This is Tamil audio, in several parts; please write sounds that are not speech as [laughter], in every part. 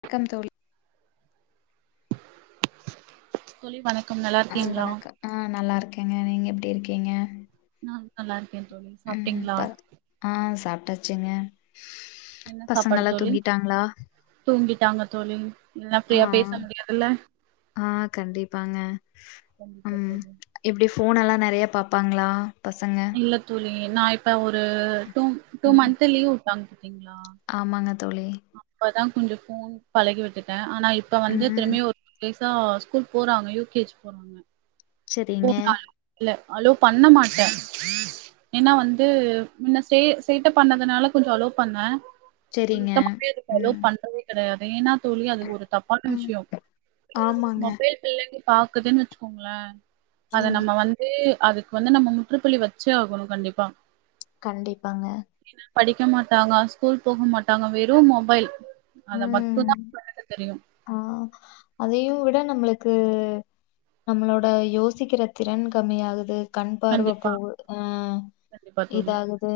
வணக்கம் தோழி தோழி வணக்கம் ஆ நல்லாருக்கீங்களா வணக்கம் ஆ நல்லாயிருக்கேங்க நீங்க எப்டி இருக்கீங்க நா நல்லாருக்கே தோழி ம் சாப்ட்டீங்ளா ப ஆ சாப்பிட்டாச்சுங்க என்ன சாப்பாடு பசங்களா தோழி தூங்கிட்டாங்ளா தூங்கிட்டாங்க தோழி இல்லன்னா ஆ ஃப்ரீயா பேச முடியாதுல்ல ஆ கண்டிப்பாங்க கண்டிப்பா ம் தோழி எப்டி ஃபோன் எல்லா நெறய பாப்பாங்களா பசங்க இல்ல தோழி நா இப்ப ஒரு டூ டூ ம் மன்த் லீவ் உட்டாங்க பாத்தீங்ளா ஆமாங்க தோழி அப்பதா கொஞ்சொ ஃபோன் பழகி விட்டுட்டே ஆனா இப்ப வந்து ம் திரும்பியு ஒரு டேஸா ஸ்கூல் போறாங்க யூ கே ஜி போறாங்க போ செரிங்க நால் இல்ல அலோ பண்ண மாட்ட ஏனா வந்து முன்ன சே சேட்ட பண்ணதுனால கொஞ்சொ அலோ பண்ண இப்ப செரிங்க சுத்தமாவே அதுக்கு அலோ ம் பண்றதே த அது ஏனா தோழி அது ஒரு தப்பான ம் விஷ்யொ ஆமாங்க மொபைல் பிள்ளைங்க பாக்குதுன் வெச்சுக்கோங்களே அத ம் நம்ம வந்து அதுக்கு வந்து நம்ம முற்றுப்புள்ளி வச்சே ஆகணு கண்டிப்பா கண்டிப்பாங்க ஏனா படிக்க மாட்டாங்க ஸ்கூல் போக மாட்டாங்க வெறு மொபைல் அத ம் மட்டு்ந்தா கண்ணுக்கு தெரியு ஆ அதையு விட நம்மளுக்கு நம்மளோட யோசிக்கிற திறன் கம்மியாகுது கண் பார்வ கண்டிப்பா போகு ஆ கண்டிப்பா தோழி இதாகுது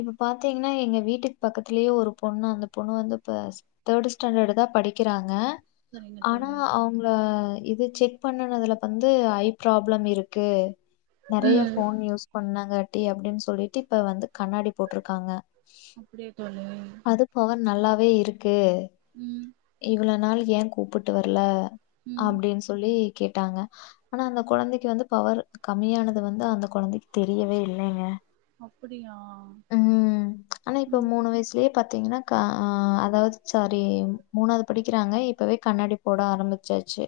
இப்ப பாத்தீங்னா எங்க வீட்டுக்கு பக்கத்திலயே ஒரு பொண்ணு அந்த பொண்ணு வந்து ஃபஸ்ட் தேட் ஸ்டாண்டர்டு தா படிக்கிறாங்க சரிங்க ஆனா தோழி அவ் ங்கள இது செக் பண்ணணுதுல வந்து ஐ ப்ராப்ளம் இருக்கு நெறைய ம் ஃபோன் யூஸ் பண்ணங்காட்டி அப்டின் சொல்லிட்டு இப்ப வந்து கண்ணாடி போட்ருக்காங்க அப்டியா தோழி பவர் நல்லாவே இருக்கு ம் இவ்வளவு நாள் ஏ கூப்பிட்டு வர்ல ம் அப்டீன் சொல்லி கேட்டாங்க ஆனா அந்த கொழந்தைக்கு வந்து பவரு கம்மியானது வந்து அந்த கொழந்தைக்கு தெரியவே இல்லைங்க அப்படியா ம் ஆனா இப்ப ம் மூணு வயசுலயே பாத்தீங்னா கா ஆ அதாவது சரி மூணாது படிக்கிறாங்க இப்பவே கண்ணாடி போட ஆரம்பிச்சாச்சு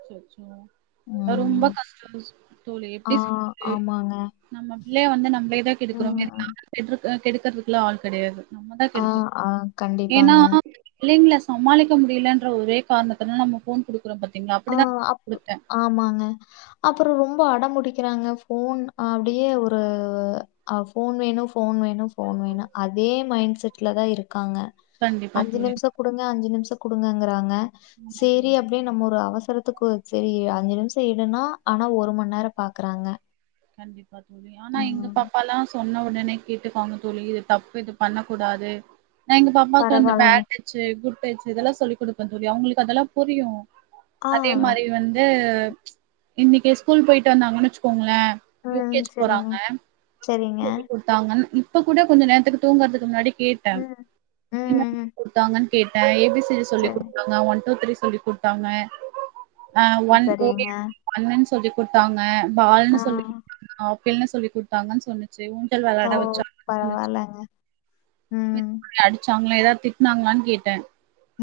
அச்சச்சோ ரொம்ப ம். கஷ்டோ தோழி ஆ எப்டி சொல்றது ஆமாங்க. நம்ம பிள்ளயே வந்து நம்மளே தா கெடுக்குற மாரி ம். நாம்ம கெடுக் கெடுக்கறதுகெல்லா ஆள் கெடையாது நம்மதா ஆ, கெடுக்குறோ ஆ ஏனா கண்டிப்பாங்க. பிள்ளைங்களே சமாளிக்க முடியலன்ற ஒரே காரணத்தினாலே நம்ம ஃபோன் குடுக்குறோ பாத்தீங்ளா ஆ அப் ஆமாங்க அப்பறோ ரொம்போ அடம்புடிக்கிறாங்க ஃபோன் அப்டியே ஒரு அ ஃபோன் வேணோ ஃபோன் வேணோ ஃபோன் வேணோ அதே மைண்ட் செட்ல தா இருக்காங்க கண்டிப்பா அஞ்சி தோழி நிம்ஷோ குடுங்க அஞ்சி நிம்ஷோ குடுங்கங்குறாங்க ஆமா சேரி தோழி அப்டீயே நம்ம ஒரு அவசரத்துக்கு செரி அஞ்சி நிம்ஷோ இருனா ஆனா ஒரு மண்நேரோ பாக்குறாங்க கண்டிப்பா தோழி ஆனா எங்க பாப்பாலா சொன்ன ஒடனே கேட்டுப்பாங்க தோழி இது தப்பு இது பண்ண கூடாது நா எங்க பாப்பாக்கு இந்த பரவால்லங்க. பேட் டச் சு குட் டச்சு இதெல்லா சொல்லி குடுப்பே தோழி அவுங்களுக்கு அதெல்லா புரியு ஆ அதே மாரி வந்து இன்னிக்கு ஸ்கூல் போயிட்டு வந்தாங்கன்னு வெச்சுக்கோங்களே ம் செரிங்க செரிங்க குடுத்தாங்கன் இப்ப கூட கொஞ்ச நேரத்துக்கு தூங்குறதுக்கு முன்னாடி கேட்டே ம், ம், என்னடி ம். சொல்லி குடுத்தாங்கன் கேட்டே ஏ பி சி டி சொல்லி சரி, குடுத்தாங்க ஒன் டூ த்ரீ சொல்லிக் குடுத்தாங்க அ ஒன் ஒ சரிங்க. என் இ ஒண்ணன்னு சொல்லி் குடுத்தாங்க பால்னு ஆ சொல்லி [inaudible] ஆப்பிள்னு சொல்லி குடுத்தாங்கன்னு சொன்னு ச்சு ஊஞ்சல் ஓ வெளாட வெச்சாங்கனு சொன்னுச்சு பரவால்லங்க. ம், [unintelligible] அடிச்சாங்களா எதாது திட்னாங்களானு கேட்டே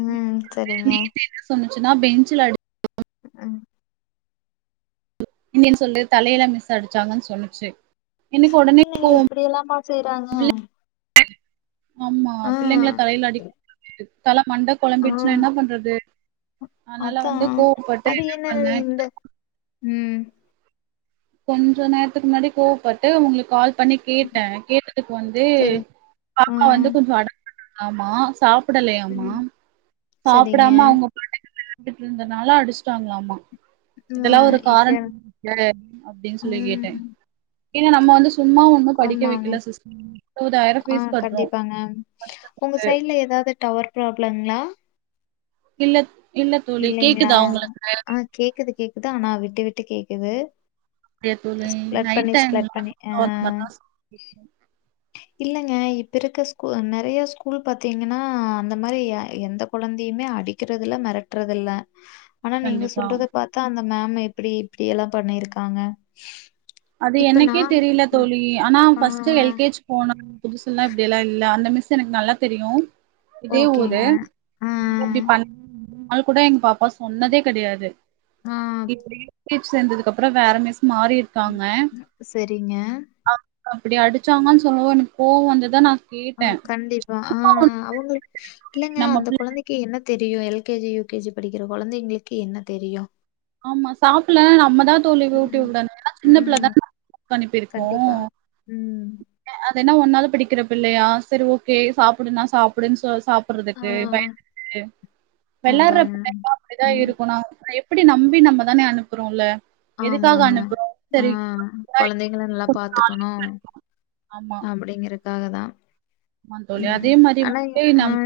ம் செரிங்க நேத்து என்ன சொன்னுச்சுன்னா பெஞ்சுல அடி ம் என்னயனு சொல்லு தலையில மிஸ் அடிச்சாங்கனு சொன்னுச்சு எனக்கு ஒடனே கோவம் அப்படியெல்லாமா செய்றாங்க ஆமா ஆ, பிள்ளைங்கள தலைல அடிக் [inaudible] தல மண்ட மூள ஆ கொழம்பீட்ச்சுன்னா என்ன பண்றது அதனால வந்து அதான். கோவப்பட்டு என்ன பண்ணே உம் கொஞ்சோ நேரத்துக்கு முன்னாடி கோவப்பட்டு உங்குளுக்கு கால் பண்ணி கேட்டே கேட்டதுக்கு வந்து சரி. ஆ பாப்பா வந்து கொஞ்சோ அடோ பண்ணாளாமா சாப் படலயாமா ம் சரிங்க. சாப்படாம அவுங்க [unintelligible] இருந்ததுனால அடிச்சுட்டாங்களாமா ஆ இதெல்லா ஒரு இட்ட காரண [unintelligible] அப்டீன்னு சொல்லி கேட்டே ம் ஏன்னா நம்ம வந்து சும்மா ஒண்ணு படிக்க ஆமாங்க வைக்கல சிஸ்டர் இருவதாயிரோ ஆ ஃபீஸ் கட்றோ கண்டிப்பாங்க உங்க வருஷத்துக்கு சைடுல ஏதாவது டவர் ப்ராபளங்களா? இல்ல இல்ல தோழி இல்லைங்களா? கேக்குதா உங்குளுக்கு ஆ கேக்குது கேக்குதா ஆனா விட்டு விட்டு கேக்குது இல்லையா தோழி ஸ்பிளட் நைட் பண்ணி டைம்ல ஸ்பிளட் பண்ணி ஆ அந்த மாரிலா சாப்ட இல்லைங்க இப்ப இருக்க ஸ்கூல் நறைய ஸ்கூல் பாத்தீங்கன்னா அந்த மாரி எந்த கொழந்தையுமே அடிக்கறது இல்ல மிரட்டுறது இல்ல ஆனா நீங்க கண்டிப்பா சொல்றத பாத் தா அந்த மேம் எப்புடி இப்புடி எல்லா பண்ணியிருக்காங்க அது இப்ப எனக்கே நான் தெரியல தோழி ஆனா ஆ ஃபர்ஸ்ட் எல்கேஜி போனா புதுசு எல்லா இப்டியெல்லா இல்ல அந்த மிஸ் எனக்கு நல்லா தெரியு இதே ஊரு ஓகேங்க. ஆ, இப்டி பண்ண அது கூட எங்க பாப்பா சொன்னதே கெடையாது ஆ இப்டி கிஃப் சேர்ந்ததுக்கு அப்ற வேற மிஸ் மாரிருக்காங்க சரிங்க. அப்டி அடிச்சாங்கன் சொன்னது எனக்கு கோவ வந்து நா ஆ கேட்டே கண்டிப்பா ஆ அவங்க இல்லங்க நம்ம அந்த பிள்ள கொழந்தைக்கு என்ன தெரியு எல்கேஜி யுகேஜி படிக்கிற கொழந்தைங்களுக்கு என்ன தெரியு ஆமா சாப்பட்லனா நம்மதா தோழி ம். ஊட்டிவிடனு ம். சின்னப்புள்ளதான கண்டிப்பிருக்கு கண்டிப்பா. ம் அ என்ன ஒன்னாது படிக்கிற பிள்ளையா சரி ஓகே சாப்புடுனா சாப்பு டுன் சொ சாப் ஆ ட்றதுக்கு பயந்து கிட்டு விளாடுற அதாங்க. புள்ளனா அப்டிதா ம். இருக்கனு அப்டி நம்பி நம்மதான அனுப்புறோல்ல எதுக்காக ஆமாங்க அனுப்புறோ ஆ சரி கொழந்தைங்கள நல்லா பாத்துக்கணு ஆமா அப்டிங்கறக்காக தா ஆமா தோழி அதே மாரி வந்து நம்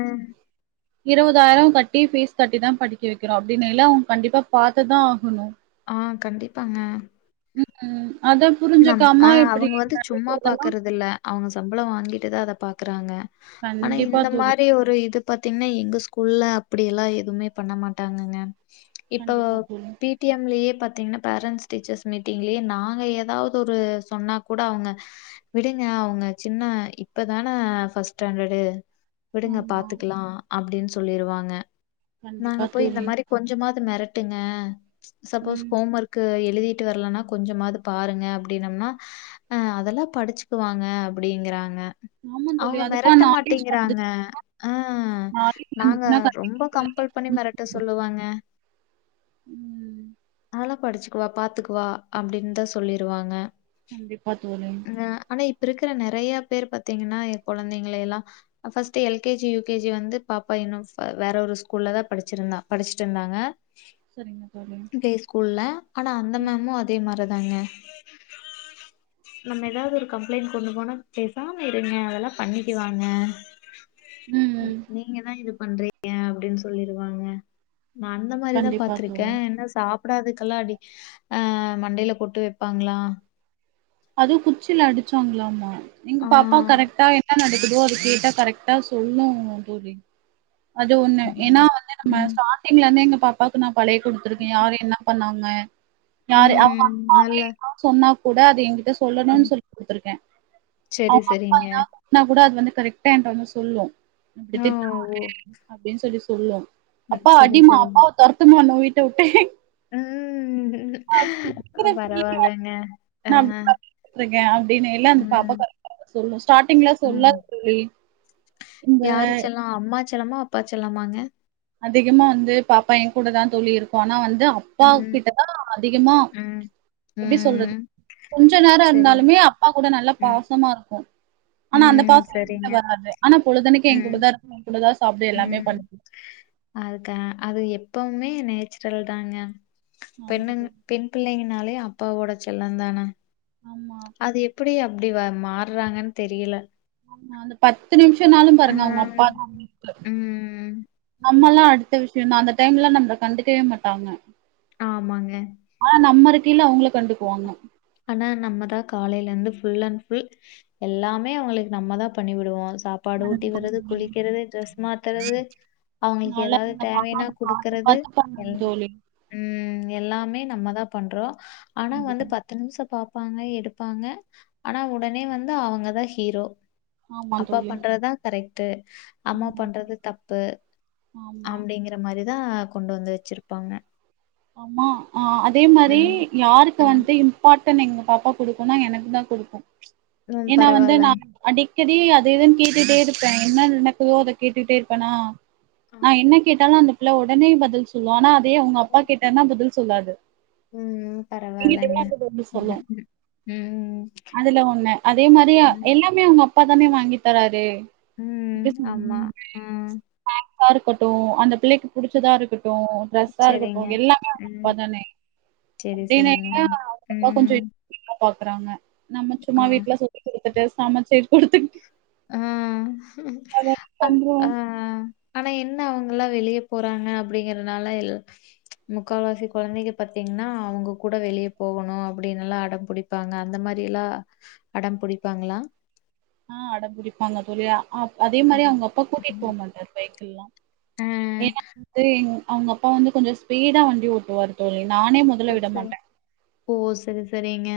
இருபதாயிர கட்டி ஃபீஸ் கட்டி தா படிக்க வைக்கிறோ அப்டின்னைல அவ கண்டிப்பா பாத்துதா ஆகணு ஆ கண்டிப்பாங்க ம் க்கு அத நம் ஆ புரிஞ்சுக்காம இப்டி அவங்க வந்து சும்மா நடக்கிறதெல்லா பாக்குறதுல்ல அவங்க சம்பள வாங்கிட்டு தா அத பாக்குறாங்க ஆனா கண்டிப்பா இந்த தோழி மாரி இந்த மாரி ஒரு இது பாத்தீங்கன்னா எங்க ஸ்கூல்லலா அப்டி எல்லா எதுமே பண்ண மாட்டாங்கங்க இப்போ கண்டிப்பா தோழி பிடிஎம்லயே பாத்தீங்கன்னா பேரண்ட்ஸ் டீச்சர்ஸ் மீட்டிங்லயே நாங்க எதாவது ஒரு சொன்னா கூட அவங்க விடுங்க அவங்க சின்ன இப்ப தான ஃபர்ஸ்ட் ஸ்டாண்டர்டு விடுங்க ஆமா பாத்துக்கலா அப்டின் சொல்லிருவாங்க நாங்க கண்டிப்பா போய் இந்த தோழி மாரி கொஞ்சமாவது மெரட்டுங்க சப்போஸ் ம் ஹோம் ஒர்க்கு எழுதிட்டு வரலனா கொஞ்சமாது பாருங்க அப்டின்னம்னா அ அதெல்லா படிச்சுக்குவாங்க அப்டிங்குறாங்க ஆமா தோழி அவங்க அதுக்கான மெரட்ட நாலேஜ் மாட்டேங்குறாங்க வந்துச்சு ஆ நாலேஜ் நாங்க வந்துச்சுன்னா ரொம்ப கண்டிப்பா கம்பல் பண்ணி மெரட்ட சொல்லுவங்க ம் அதெல்லா படிச்சு க்குவா பாத்துக்குவா அப்டின்தா சொல்லிருவாங்க கண்டிப்பா தோழி ஆனா இப்ப இருக்கற நெறய பேர் பாத்தீங்கன்னா எ கொழந்தைங்கள எல்லா ஃபர்ஸ்ட்டு எல்கேஜி யுகேஜி வந்து பாப்பா இன்னு வேற ஒரு ஸ்கூல்ல தா படிச்சிருந்தா படிச்சுட்டு இருந்தாங்க சரிங்க தோழி டே ஸ்கூல்ல ஆனா அந்த மேமு அதே மாரிதாங்க நம்ம எதாவது ஒரு கம்ப்ளைண்ட் கொண்டு போனா பேசாம இருங்க அதெல்லா பண்ணிக்குவாங்க ம் ம் நீங்க தா இது பண்றீங்க அப்டின் சொல்லிருவாங்க நா அந்த மாரிதா கண்டிப்பா பாத்திருக்க தோழி என்னா சாப்டாதுக்கெல்லா அடி ஆ மண்டைல கொட்டு வப்பாங்ளா அது குச்சில அடிச்சாங்களாமா எங்க ஆ. பாப்பா கரெக்டா என்ன நடந்து எதுவோ அத கேட்ட கரெக்டா சொல்லு தோழி அது ஒன்னு ஏன்னா ம். வந்து நம்ம ம். சட்டிங்கல இருந்தே எங்க பாப்பாவுக்கு நான் பழகி குடுத்துருக்கே யாரு என்ன பண்ணாங்க யாரு அவங்க ம். அப்பாவே நல்லா எதாவது சொன்னா கூட அது எங் சொல்லணுன்னு ம். சொல்லி் குடுத்துருக்கே சரி, அவங்க அப்பா சரிங்க. எதாவது திட்ணா கூட அது வந்து கரெக்டா ஏன்ட்ட வந்து சொல்லு இப்படி ஓ! ஓ! திட்ணாறு அப்டின்னு சொல்லி சொல்லும் ம். அப்பாவ சரி, அடிமா சரிங்க. அப்பாவ தொரத்துமா நம்ம வீட்ட உட்டே ம் அ பரவலாங்க ஆ ஹ இருக்கே அப்டின்னு எல்லா அந்த பாப்பா சொல்லு ஸ்டாட்டிங்ல ம். சொல்லாது தோழி இந்த ஆ அம்மா செல்லமா அப்பா செல்லமாங்க அதிகமா வந்து பாப்பா எங்கூட தா தோழி இருக்கு ஆனா வந்து ம். அப்பாக்கிட்டதா அதிகமா ம். எப்டி சொல்றது ம். கொஞ்சோ நேரோ சரி. இருந்தாலுமே அப்பா கூட நல்லா ம். பாசமா இருக்கூ ஆனா அந்த ம். பாசோ எங்கிட்ட சரிங்க. வராது ஆனா பொழுதன்னைக்கு என் ம். கூடதா இருக்கு என் கூடதா சாப்புடும் எல்லாமே ம். பண்ணு அதுக்க அது எப்பவுமே நேச்சுரல் தாங்க ஆமா பெண்ணுனா தோழி பெண் பிள்ளைங்கனாலே அப்பாவோட செல்லந்தான ஆமா ஆம் அது எப்டி அப்டி மாறாங்கன்னு தெரியல ஆ அந்த பத்து நிமிஷம்னாலு ஆ. பாருங்க அவங்க அப்பா தா ம். அம்மாலா அடுத்த விஷயோ தா அந்த டைம்லா நம்மள கண்டுக்கவே மாட்டாங்க ஆமாங்க ஆனா நம்ம இருக்கயில அவங்கள கண்டுக்குவாங்க ஆனா நம்ம தா காலைல இருந்து ஃபுல் அண்ட் ஃபுல் எல்லாமே அவங்களுக்கு நம்ம தான் பண்ணி விடுவோம் சாப் பாடு ஊட்டி வீட்றது குளிக்கிறது ட்ரெஸ் மாத்தறது அவங்களுக்கு நல்லா ஏதாவது எங்க தேவையன்னா பாப்பாக்கு பாத்து குடுக்கறது பாத்து பண்ணணும் எல்லா தோழி. ம் எல்லாமே நம்ம தா பண்றோ ஆனா வந்து கண்டிப்பா. பத்து நிமிஷோ பாப் பாங்க எடுப்பாங்க ஆனா உடனே வந்து அவங்கதா ஹீரோ ஆமா அப்பா தோழி. பண்றதுதா கரெக்ட்டு அம்மா ஆமா, பண்றது தப்பு ஆமா. அப்டிங்க அந்த மாரிதா கொண்டு வந்து வச்சிருப்பாங்க அமா அமா ஆ அதே மாரி ம். யாருக்கு ம். வன்ட்டு இம்பார்ட்டன் எங்க பாப்பா குடுக்குனா எனக்குதா குடுக்கு ம். ஏனா வந்து பரவாயில்ல. நா அடிக்கடி அது இதுனு கேட்டுட்டே இருப்பே என்ன நடக்குதோ அத கேட்டுட்டே இருப்பேனா ஆமா. நா என்ன கேட்டாலு அந்த பிள்ள உடனே பதில் சொல்லோ ஆனா அதே அவங்க அப்பா கேட்டாருன்னா பதில் சொல்லாது ம் என்கிட்டயே பரவாலங்க வந்து பதில் ம் சொல்லும். ம் ம் அதுல ஒன்னு அதே மாரி ம் எல்லா மே அவங்க அப்பா தானே வாங்கி தராரு ம் ட்ரெஸ்ஸு ம் ஆமா. ம் சாக்ஸா இருக்கட்டு அந்த பிள்ளைக்கு புடிச்சதா இருக்கட்டு ட்ரெஸ்ஸா இருக்கட் டு சரிங்க. எல்லாமே அவங்க ம். அப்ப தானே சரி, சரிங்க. அப்டிநேங்களா அவங்க அப்பா ம். கொஞ்சோ எல்லா பாக்குறாங்க நம்ம ஆ. சும்மா வீட்ல சொல்லி குடுத்துட்டு சமச்சு குடுத்துட்டு ஆ அத அ பண்றோ அ ஆனா என்ன அவங்களா வெளிய போறாங்க அப்படிங்கிறனால எல் முக்காவாசி கொழந்தைங்க பாத்தீங்ன்னா அவங்க கூட வெளியே போகணு அப்டின்னுல்லா அடம்பிடிப் பாங்க அந்த மாரிலா அடம் புடிப்பாங்களா ஆ அடம்பிடிப்பாங்க தோழி ஆ அதே மாரி ம். அவங்க அப்பா கூட்டிட்டு ம். போ மாட்டாரு பைக்கிள்ல்லா ஆ. ஏனா வந்து அவங்க அப்பா வந்து கொஞ்சோ ஸ்பீடா வண்டி ஓட்டுவாரு தோழி நானே மு ம் சரி ஓ சரி சரிங்க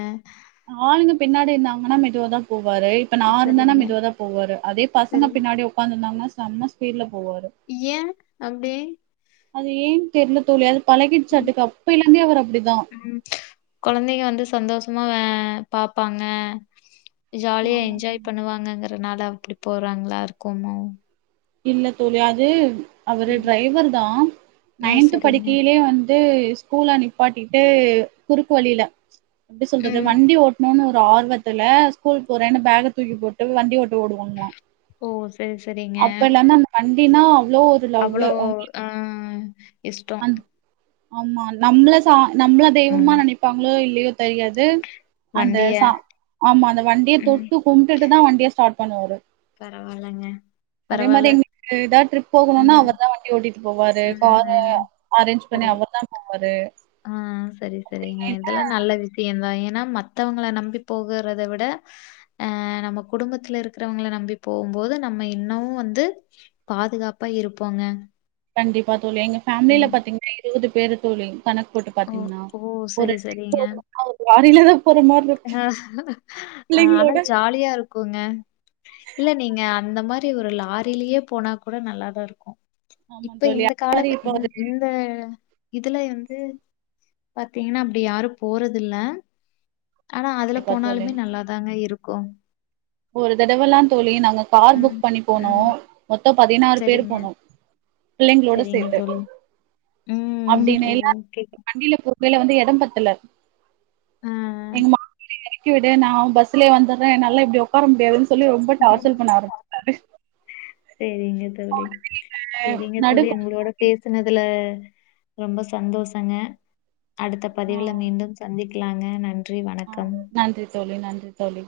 ஆளுங்க பின்னாடி இருந்தாங்கன்னா மெதுவாதா போவாரு இப்ப நா இருந்தேனா சரிங்க. மெதுவாதா போவாரு அதே பசங்க சரி. பின்னாடி உக்காந்து இருந்தாங்கன்னா செம்ம ஸ்பீட்ல போவாரு ஏ அப்டி அது ஏன் தெர்ல தோழி அது ம். பழகிர்ச்சாட்டுக்கு அப்பயிலே இருந்தே அவர் அப்டிதா ம் கொழந்தைக வந்து சந்தோஷமா வே பாப்பாங்க ஜாலியா என்ஜாய் பண்ணுவாங்கங்குறனால அப்டி போறாங்களா இருக்குமோ இல்ல தோழி அது அவரு ம் டிரைவர்தா ஓ நைன்த்து சரிங்க படிக்கையிலே வந் து ஸ்கூல நிப்பாட்டிட்டு குறுக்கு வழில எப்டி சொல்றது ம் வண்டி ஓட் டனுன்னு ஒரு ஆர்வத்துல ஸ்கூல் போறேன்னு பேக்க தூக்கி போட்டு வண்டி ஓட்ட ஓடுவாங்களா ஓ செரி சரி அப்பல இருந்து அந்த வண்டினா அவ்ளோ ஒரு அவ்வளோ லவ்வு அ இஷ்டோ ஆமா நம்மள சா நம்மள தெய்வமா ம் நெனைப்பாங்களோ இல்லையோ தெரியாது அந்த வண்டிய சா ஆமா அந்த வண்டிய ம் தொட்டு கும்ட்டுட்டுதா வண்டிய ஸ்டார்ட் பண்ணுவாரு பரவால்லங்க அதே மாரி பரவால்ல எங்களுக்கு ஏதா ட்ரிப் போகணுனா ம் அவர்தா வண்டி ஓட்டிட்டு போவாரு கார ம் சரி ஆ சரி சரிங்க இதெல்லா நல்ல வி விசயந்தா ஏனா மத்தவங்கள நம்பி போகுறத விட அ நம்ம குடும்பத்துல இருக்கிறவங்கள நம்பி போம்போது நம்ம இன்னு வந்து பாதுகாப்பா இருப்போங்க கண்டிப்பா தோழி எங்க ஃபேமிலல ம். பாத்தீங்கன்னா இருவது பேரு தோழி கணக்கு போட்டு ஓ பாத்தீங்கன்னா ஓ! ஒரு சரி, ட்ரிப் போகணுனா ஒரு லாரிலதா போற மாரி இருக் ஹ ஆனா ஜாலியா இருக்குங்க இல்ல நீங்க அந்த மாரி ஒரு லாரிலயே போனா கூட நல்லதா இருக்கு ஆமா இப்ப தோழி இந்த அது மாரி காலத்து இப்ப இந் ஒரு இந் த இதுல வந்து பாத்தீங்கன்னா அப்டி யாரு போறதில்ல ஆனா அதுல கண்டிப்பா தோழி போனாலுமே நல்லாதாங்க இருக்கு ஒரு தடவெல்லா தோழி நாங்க கார் ம், புக் பண்ணி போனோ ம். மொத்த பதினாறு பேர் சரிங்க, போனோ பிள்ளைங்களோட சரிங்க சேத்து தோழி. ம். அப்டின்னு எல்லாரு ஓகே. வண்டியில போ கேல வந்து இடம் பத்தல ஆ. எங்க மாமியார எர க்கி விடு நா பஸ்லே வந்தறே என்னால இப்டி உட்கார முடியாதுன்னு சொல்லி ரொம்ப டார்ச்சர் பண்ண ஆரம்பிச்சிட்டாரு செரி ங்க தோழி செரிங்க நடு தோழி உங்களோட பேசுனதுல ரொம்ப சந்தோஷங்க அடுத்த ஆ பதிவுல மீண்டும் சந்திக்கலாங்க நன்றி ஆ வணக்கம் நன்றி தோழி நன்றி தோழி